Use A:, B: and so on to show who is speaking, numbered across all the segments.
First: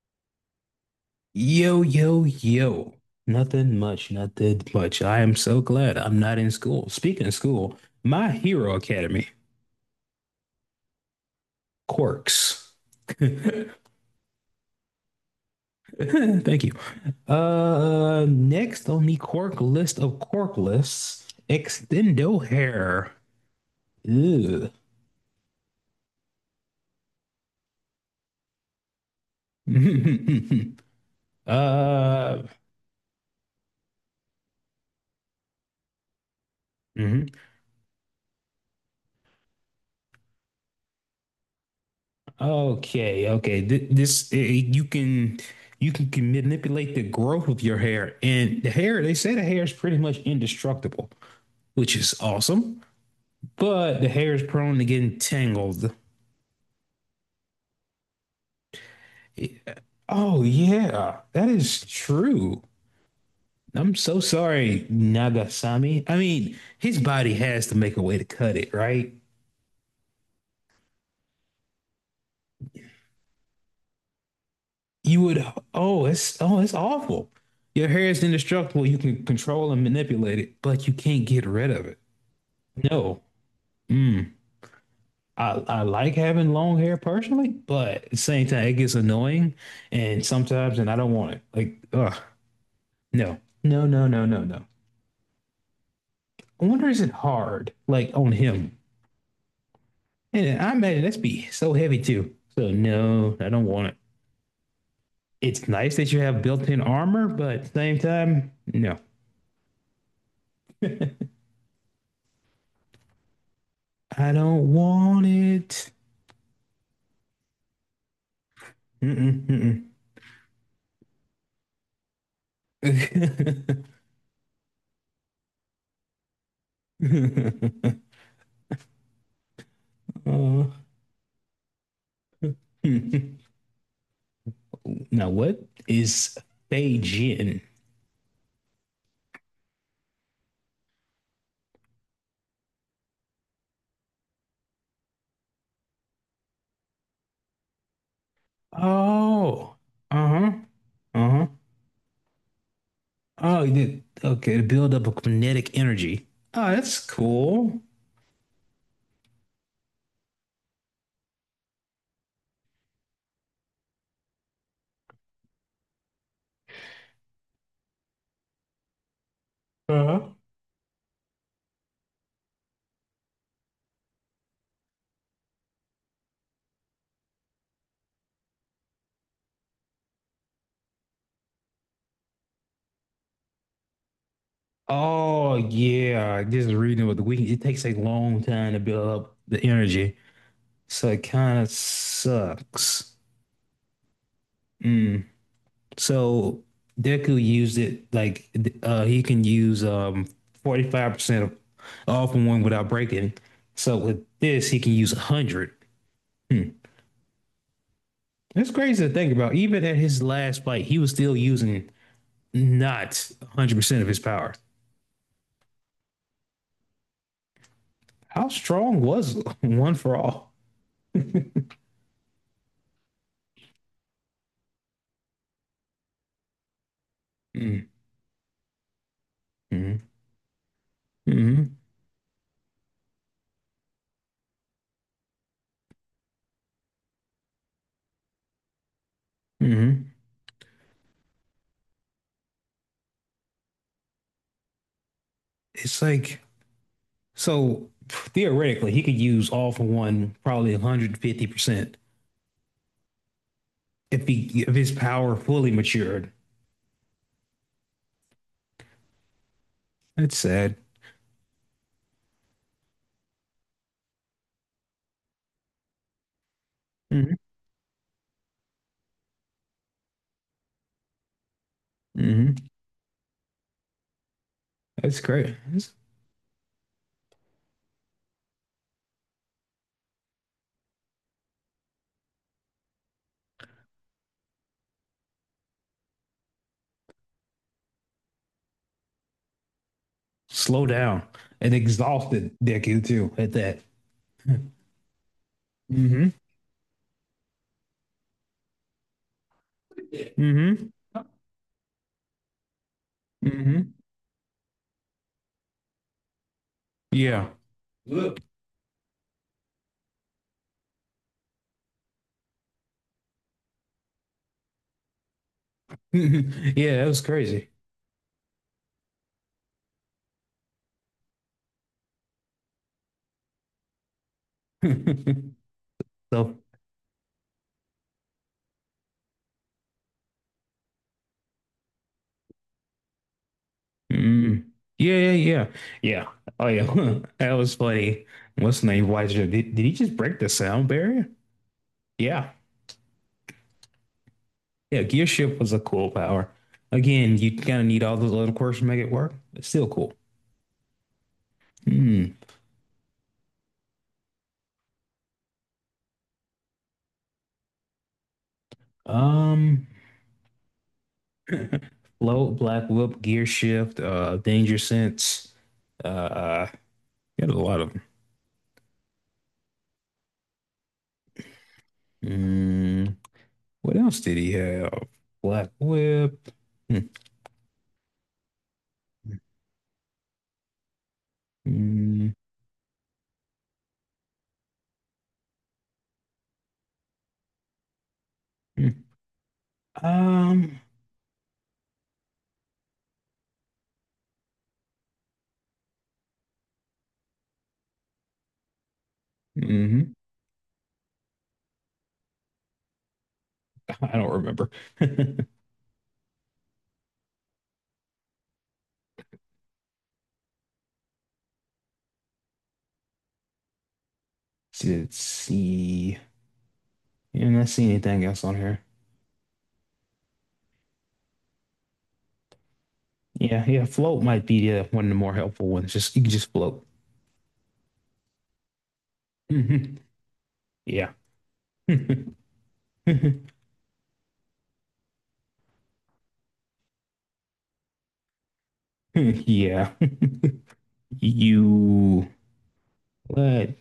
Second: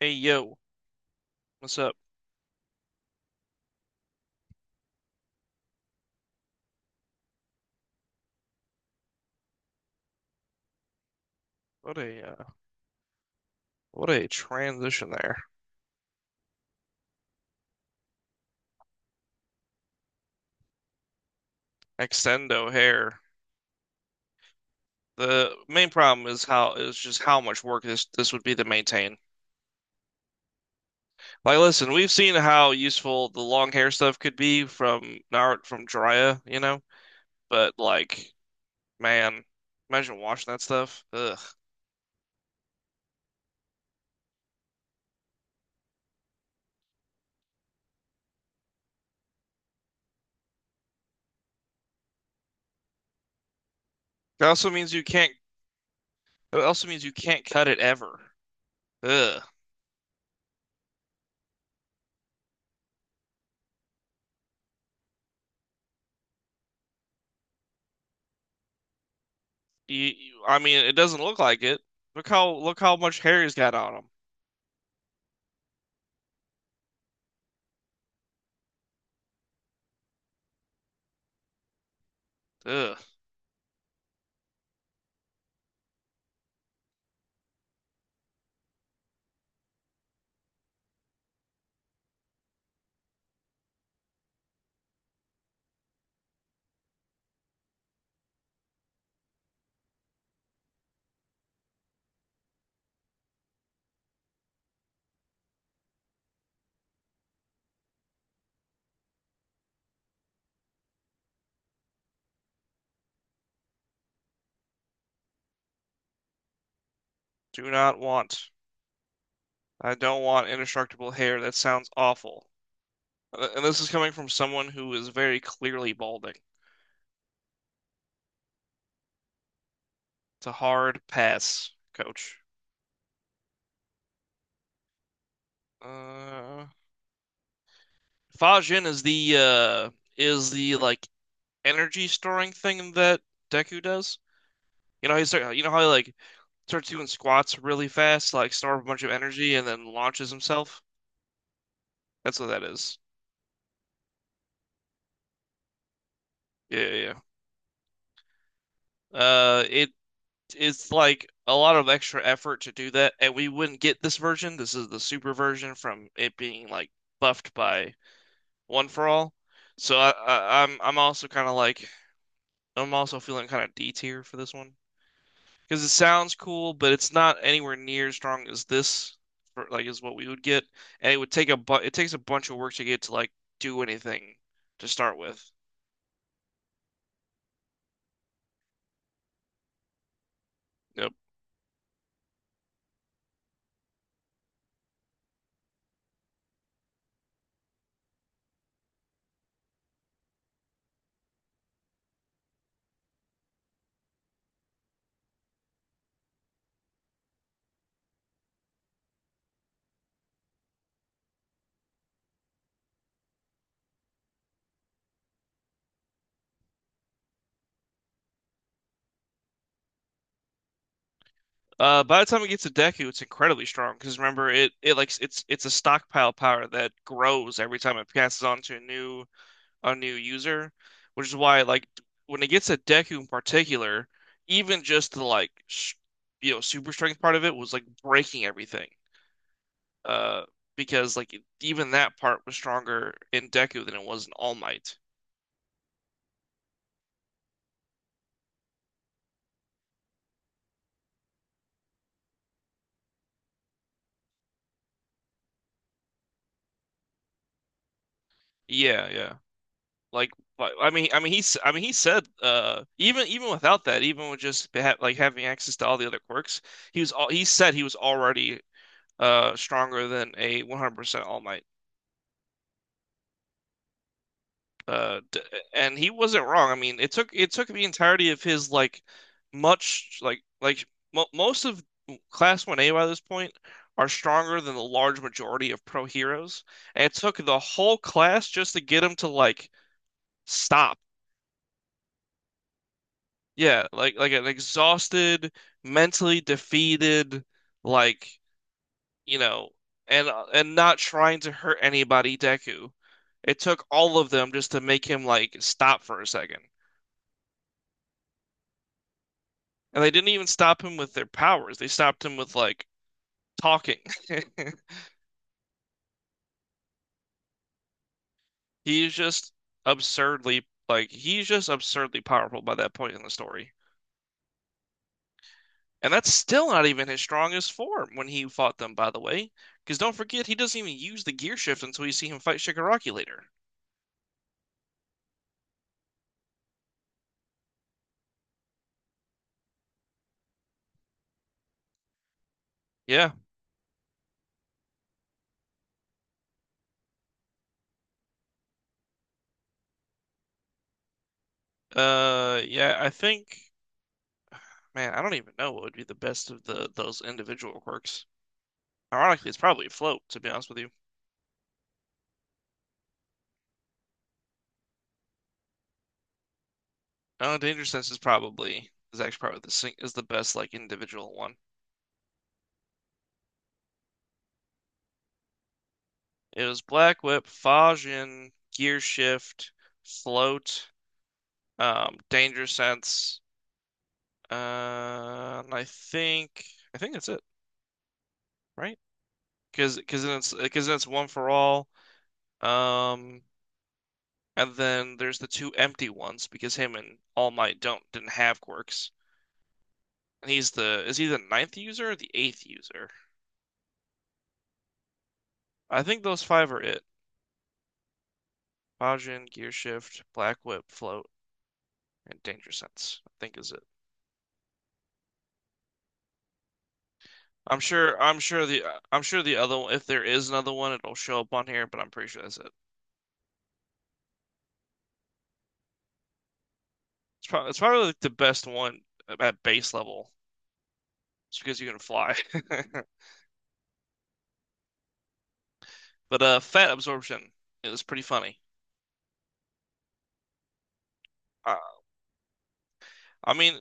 A: Hey yo, what's
B: Yo,
A: up?
B: yo, yo. Nothing much, nothing much. I am so glad I'm not in school. Speaking of school, My Hero Academy,
A: What a uh,
B: quirks. Thank
A: what a transition there.
B: you. Next on the quirk list of quirk lists, Extendo
A: Extendo
B: Hair.
A: hair.
B: Ew.
A: The main problem is how is just how much work this would be to maintain. Like, listen, we've seen
B: Uh,
A: how useful the long hair stuff could be from Naruto from Jiraiya, you know,
B: mhm.
A: but like, man, imagine washing that stuff. Ugh.
B: Okay, okay. This you can can manipulate the growth of your hair, and the hair is pretty much indestructible, which is awesome. But the hair is
A: It also
B: prone to
A: means you
B: getting
A: can't.
B: tangled.
A: It also means you can't cut it ever. Ugh.
B: Eh, Oh yeah, that is true. I'm so sorry, Nagasami. I mean, his body has to make a way to cut it, right?
A: I mean, it doesn't look like it. Look how much hair he's got on him.
B: You would. Oh, it's awful. Your hair is indestructible. You can control and manipulate it, but you can't get rid of it.
A: Ugh.
B: No. Mm. I like having long hair personally, but at the same time, it gets annoying and sometimes, and I don't want it. Like, ugh, no, no, no, no, no, no. I wonder, is it hard, like on him? And I imagine that's be so heavy too. So no, I don't want it. It's nice that you have built-in armor, but at the same time, no, I don't want it.
A: Do not want.
B: Mm-mm,
A: I don't want indestructible hair. That sounds awful. And this
B: mm-mm.
A: is coming from someone who is very clearly balding. It's a
B: Uh,
A: hard pass, coach.
B: Now, what is
A: Uh,
B: Fei Jin?
A: Fajin is the like energy storing thing that Deku does. You know, you know how he like starts doing squats really fast, like store up a bunch of energy and
B: Oh,
A: then launches
B: uh-huh.
A: himself.
B: Uh-huh.
A: That's what that is.
B: Oh, you did. Okay, to build up a kinetic energy. Oh,
A: Yeah,
B: that's
A: yeah,
B: cool.
A: yeah. It's like a lot of extra effort to do that, and we wouldn't get this version. This is the super version from it being like buffed by One for All. So
B: Uh-huh.
A: I'm also kind of like I'm also feeling kind of D tier for this one because it sounds cool, but it's not anywhere near as strong as this. For, like is what we would get, and it takes a bunch of work to get to like do anything to start with.
B: Oh, yeah. Just reading with the week, it takes a long time to build up the energy. So
A: Yep.
B: it kind of sucks. Mm. So Deku used it like he can use 45% of all from one without breaking. So with this, he can use 100. It's crazy to think about. Even at his last fight, he was still using not 100% of his power. How strong was one for all?
A: By the time it gets to Deku, it's incredibly strong because remember it's a stockpile power that grows every
B: Mm-hmm.
A: time it passes on to a new user, which is why
B: Mm-hmm.
A: like when it gets to Deku in particular, even just the like sh you know, super strength part of it was like breaking everything.
B: Mm-hmm.
A: Uh, because like even that part was stronger in Deku than it was in All Might.
B: It's like, so theoretically, he could use all for one probably 150% if, he, if his power fully matured.
A: Yeah, yeah. Like,
B: That's sad.
A: I mean, he said, even without that, even with just ha like having access to all the other quirks,
B: Mm-hmm.
A: he said he was already stronger than a 100% All Might.
B: Mm-hmm. That's
A: D
B: great. That's
A: And he wasn't wrong. I mean, it took the entirety of his like much like mo most of Class 1A by this point are stronger than the large majority of pro heroes, and it took the whole class just to get him to like
B: slow
A: stop.
B: down and exhausted, Dickie, too, at that.
A: Yeah, like an exhausted,
B: Mm-hmm.
A: mentally defeated, like, you know, and
B: Mm-hmm.
A: not trying to hurt anybody, Deku. It took
B: Mm-hmm.
A: all of them just to make him like stop for a second.
B: Yeah. Look,
A: And they didn't even stop him with their powers. They stopped him with like talking.
B: yeah, that was crazy.
A: He's just absurdly like he's just absurdly powerful by that point in the story.
B: So, mm,
A: And that's still not even his strongest form when he fought them, by the way. Because don't forget, he doesn't even use the gear shift until you see him fight Shigaraki later.
B: yeah, yeah, yeah, yeah. Oh yeah, that was funny. What's the name? Why did he just break the sound barrier? Yeah,
A: Yeah.
B: yeah. Gear shift was a cool power. Again, you kind of need all those little quirks to make it work. It's still cool. Hmm.
A: Yeah, I think, man, I don't even know what would be the best of the those individual quirks. Ironically, it's
B: Um,
A: probably float, to be honest with you.
B: Float, black whip, gear shift, danger sense. Uh, he had
A: Oh,
B: a lot
A: danger
B: of 'em.
A: sense is probably is actually probably is the best like individual one.
B: Mm, what else did he have? Black whip.
A: It was
B: Hmm.
A: black whip, Fajin, gear
B: Mm,
A: shift, float,
B: mm,
A: danger sense, and I think that's it, right?
B: um,
A: Because then it's one for all. Um, and then there's the two empty ones because him and All Might don't didn't have quirks.
B: mhm.
A: And he's the is he the ninth user or the eighth user?
B: I don't remember.
A: I think those five are it. Bajin, Gear Shift, Black Whip, Float, and Danger Sense, I think is it.
B: Let's see? Yeah, I'm not
A: I'm
B: see
A: sure
B: anything
A: I'm
B: else on
A: sure
B: here.
A: the I'm sure the other one, if there is another one, it'll show up on here, but I'm pretty sure that's it.
B: Yeah, yeah. Float might be one of the more helpful ones. Just you can just float.
A: It's probably like the best one at base
B: Mhm.
A: level.
B: Yeah.
A: It's because you can fly. But Fat Absorption is pretty funny.
B: Yeah.
A: Uh,
B: You
A: I
B: what?
A: mean,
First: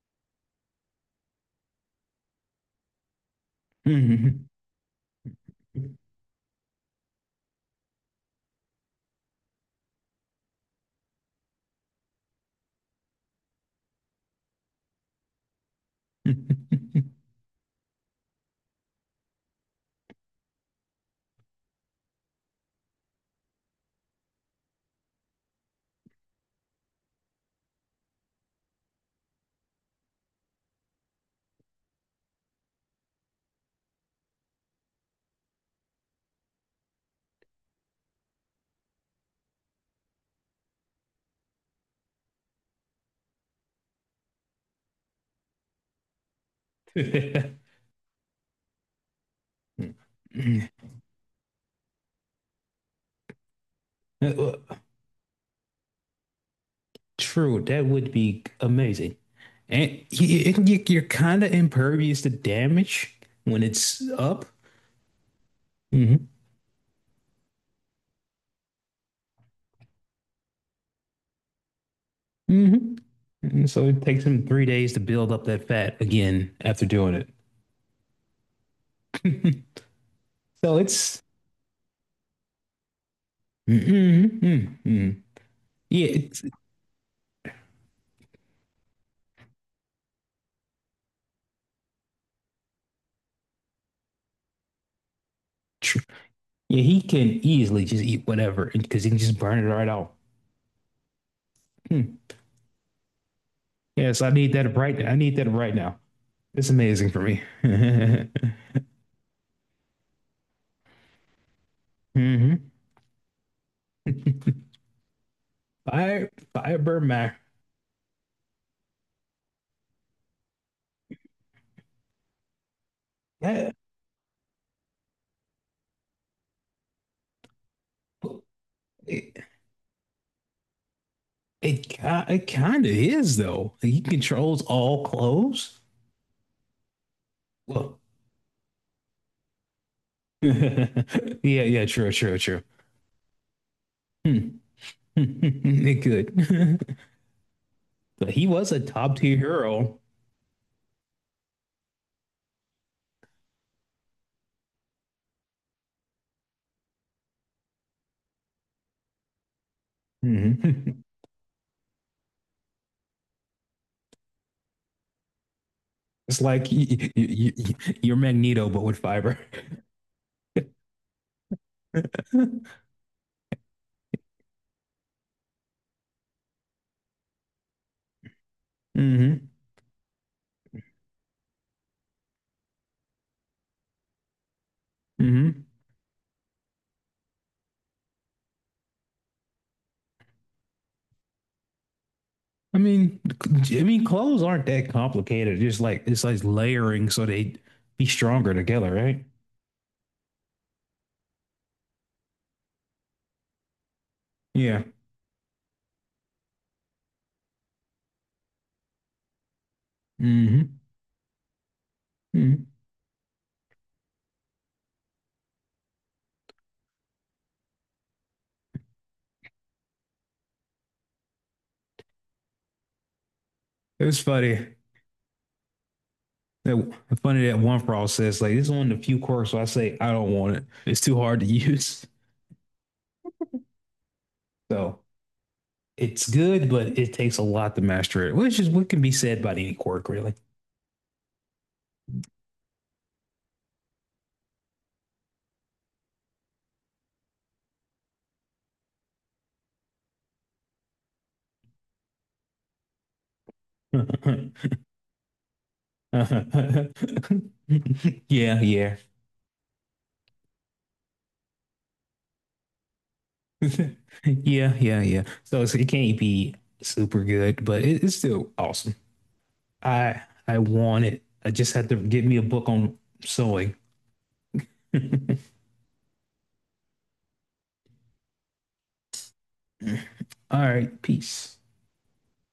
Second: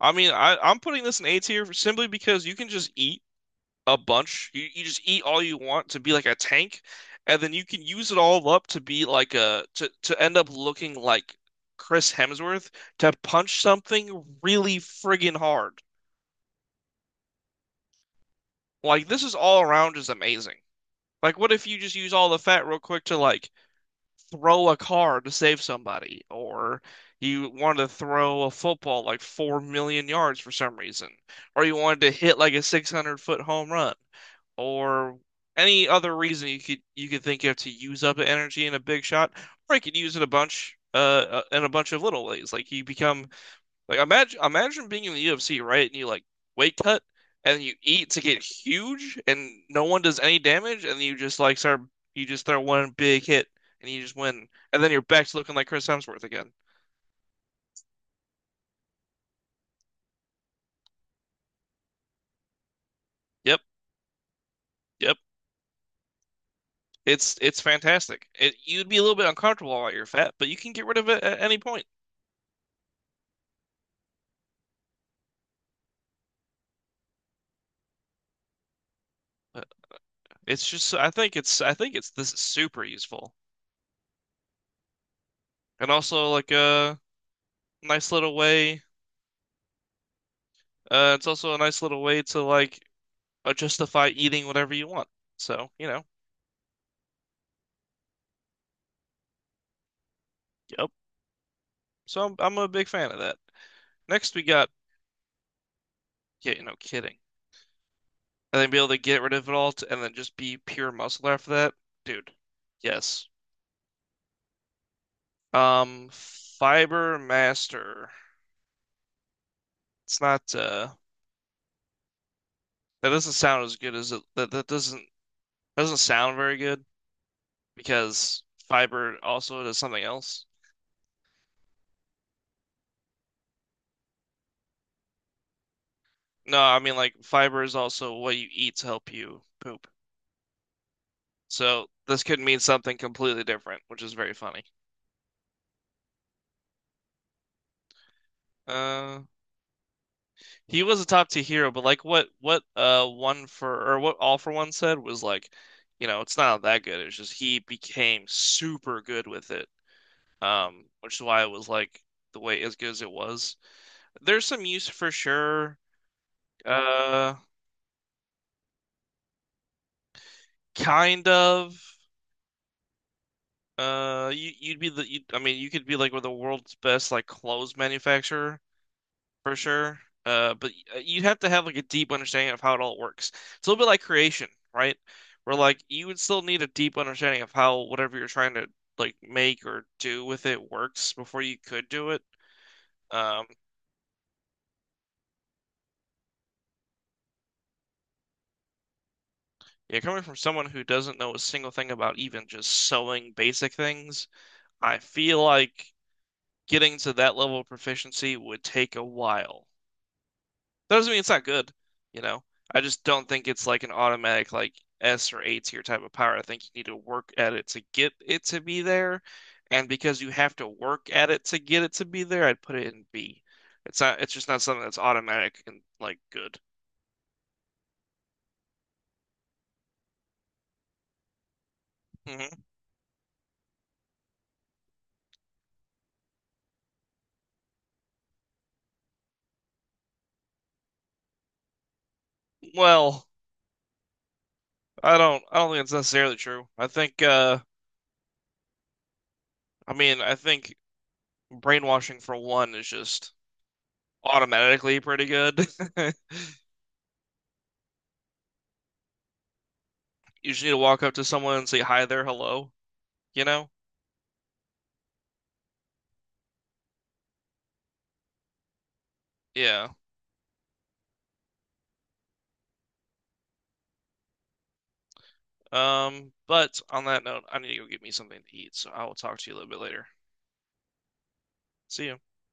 A: I, I'm putting this in A tier simply because you can just eat a bunch. You just eat all you want to be like a tank, and then you can use it all up to be like a to end up looking like Chris Hemsworth to punch something really friggin' hard. Like this is all around just amazing. Like what if you just use all the fat real quick to like throw a car to save somebody, or you wanted to throw a football like 4 million yards for some reason, or you wanted to hit like a 600-foot home run, or any other reason you could think of to use up energy in a big shot, or you could use it a bunch in a bunch of little ways. Like you become like imagine being in the UFC, right? And you like weight cut and you eat to get huge and no one does any damage and you just throw one big hit and you just win.
B: Uh,
A: And then your back's looking like Chris Hemsworth again.
B: True, that would be amazing. And you're kind of impervious to damage
A: Yep,
B: when it's up.
A: yep.
B: Hmm.
A: It's fantastic. It, you'd be a little bit uncomfortable while you're fat, but you can get rid of it at any point.
B: Hmm. And so it takes him 3 days to build up that fat again after doing
A: But
B: it.
A: it's
B: So
A: just
B: it's,
A: I think it's this is super useful.
B: mm, mm, mm.
A: And
B: Yeah,
A: also
B: it's
A: like a nice little way it's also a nice little way to like justify eating whatever you want. So, you
B: true.
A: know,
B: Yeah, he can easily just eat whatever because he can just burn it right out.
A: Yep.
B: Hmm.
A: So I'm a big fan of that.
B: Yes, I
A: Next, we
B: need
A: got,
B: that right now. I need that right now.
A: yeah,
B: It's
A: no
B: amazing
A: kidding.
B: for me.
A: And then be able to get rid of it all to, and then just be pure muscle after that. Dude,
B: Hmm.
A: yes.
B: Fire, fiber
A: Fiber
B: mac.
A: Master. It's not, That doesn't sound as good as that doesn't sound very good because fiber
B: It
A: also does something else.
B: it kind of is though. Like, he controls all clothes.
A: No, I mean, like, fiber is
B: Well,
A: also what you eat to help you poop.
B: yeah, yeah,
A: So
B: true,
A: this
B: true,
A: could
B: true.
A: mean something completely different, which is very
B: Hmm.
A: funny.
B: It could, but he was a top
A: Uh,
B: tier hero.
A: he was a top tier hero, but like what all for one said was like, you know, it's not that good. It's just he became super good with it.
B: Mhm.
A: Which is why it was like the way as good as it was. There's some use for sure.
B: It's like
A: Uh,
B: y- y- you're Magneto, but with fiber.
A: kind of.
B: Hmm.
A: You'd be the you, I mean, you could be like with the world's best like clothes manufacturer,
B: Hmm.
A: for sure. But you have to have like a deep understanding of how it all works. It's a little bit like creation, right? Where like you would still need a deep understanding of how whatever you're trying to like make or do with it works before you could do it. Um,
B: I mean, clothes aren't that complicated. Just like it's like layering so they be stronger together, right?
A: yeah, coming from someone who doesn't know a single thing about even just sewing basic things,
B: Yeah.
A: I feel like getting to that level of proficiency would take a while.
B: Hmm.
A: That doesn't mean it's not good, you know.
B: Hmm.
A: I just don't think it's like an automatic like S or A tier type of power. I think you need to work at it to get it to be there, and because you have to work at it to get it to be there, I'd put it in B. It's
B: It was
A: not. It's just not
B: funny.
A: something that's automatic and like good.
B: That it's funny that one fraud says like this is one of the few quirks where I say I don't want it. It's too hard to use.
A: Hmm.
B: So it's good, but it takes a lot to master it, which is what can be said about any quirk, really.
A: Well, I don't think it's necessarily true. I think brainwashing for one is just
B: Yeah,
A: automatically pretty good.
B: yeah,
A: You just need to walk up to someone and say hi there, hello. You know?
B: yeah, yeah, yeah. So it's, it can't be super good, but it, it's still awesome.
A: Yeah.
B: I I want it. I just had to get me a book on sewing.
A: But on that note, I need to go get me something to eat, so I will talk to you a little bit later.
B: All right, peace.
A: See you.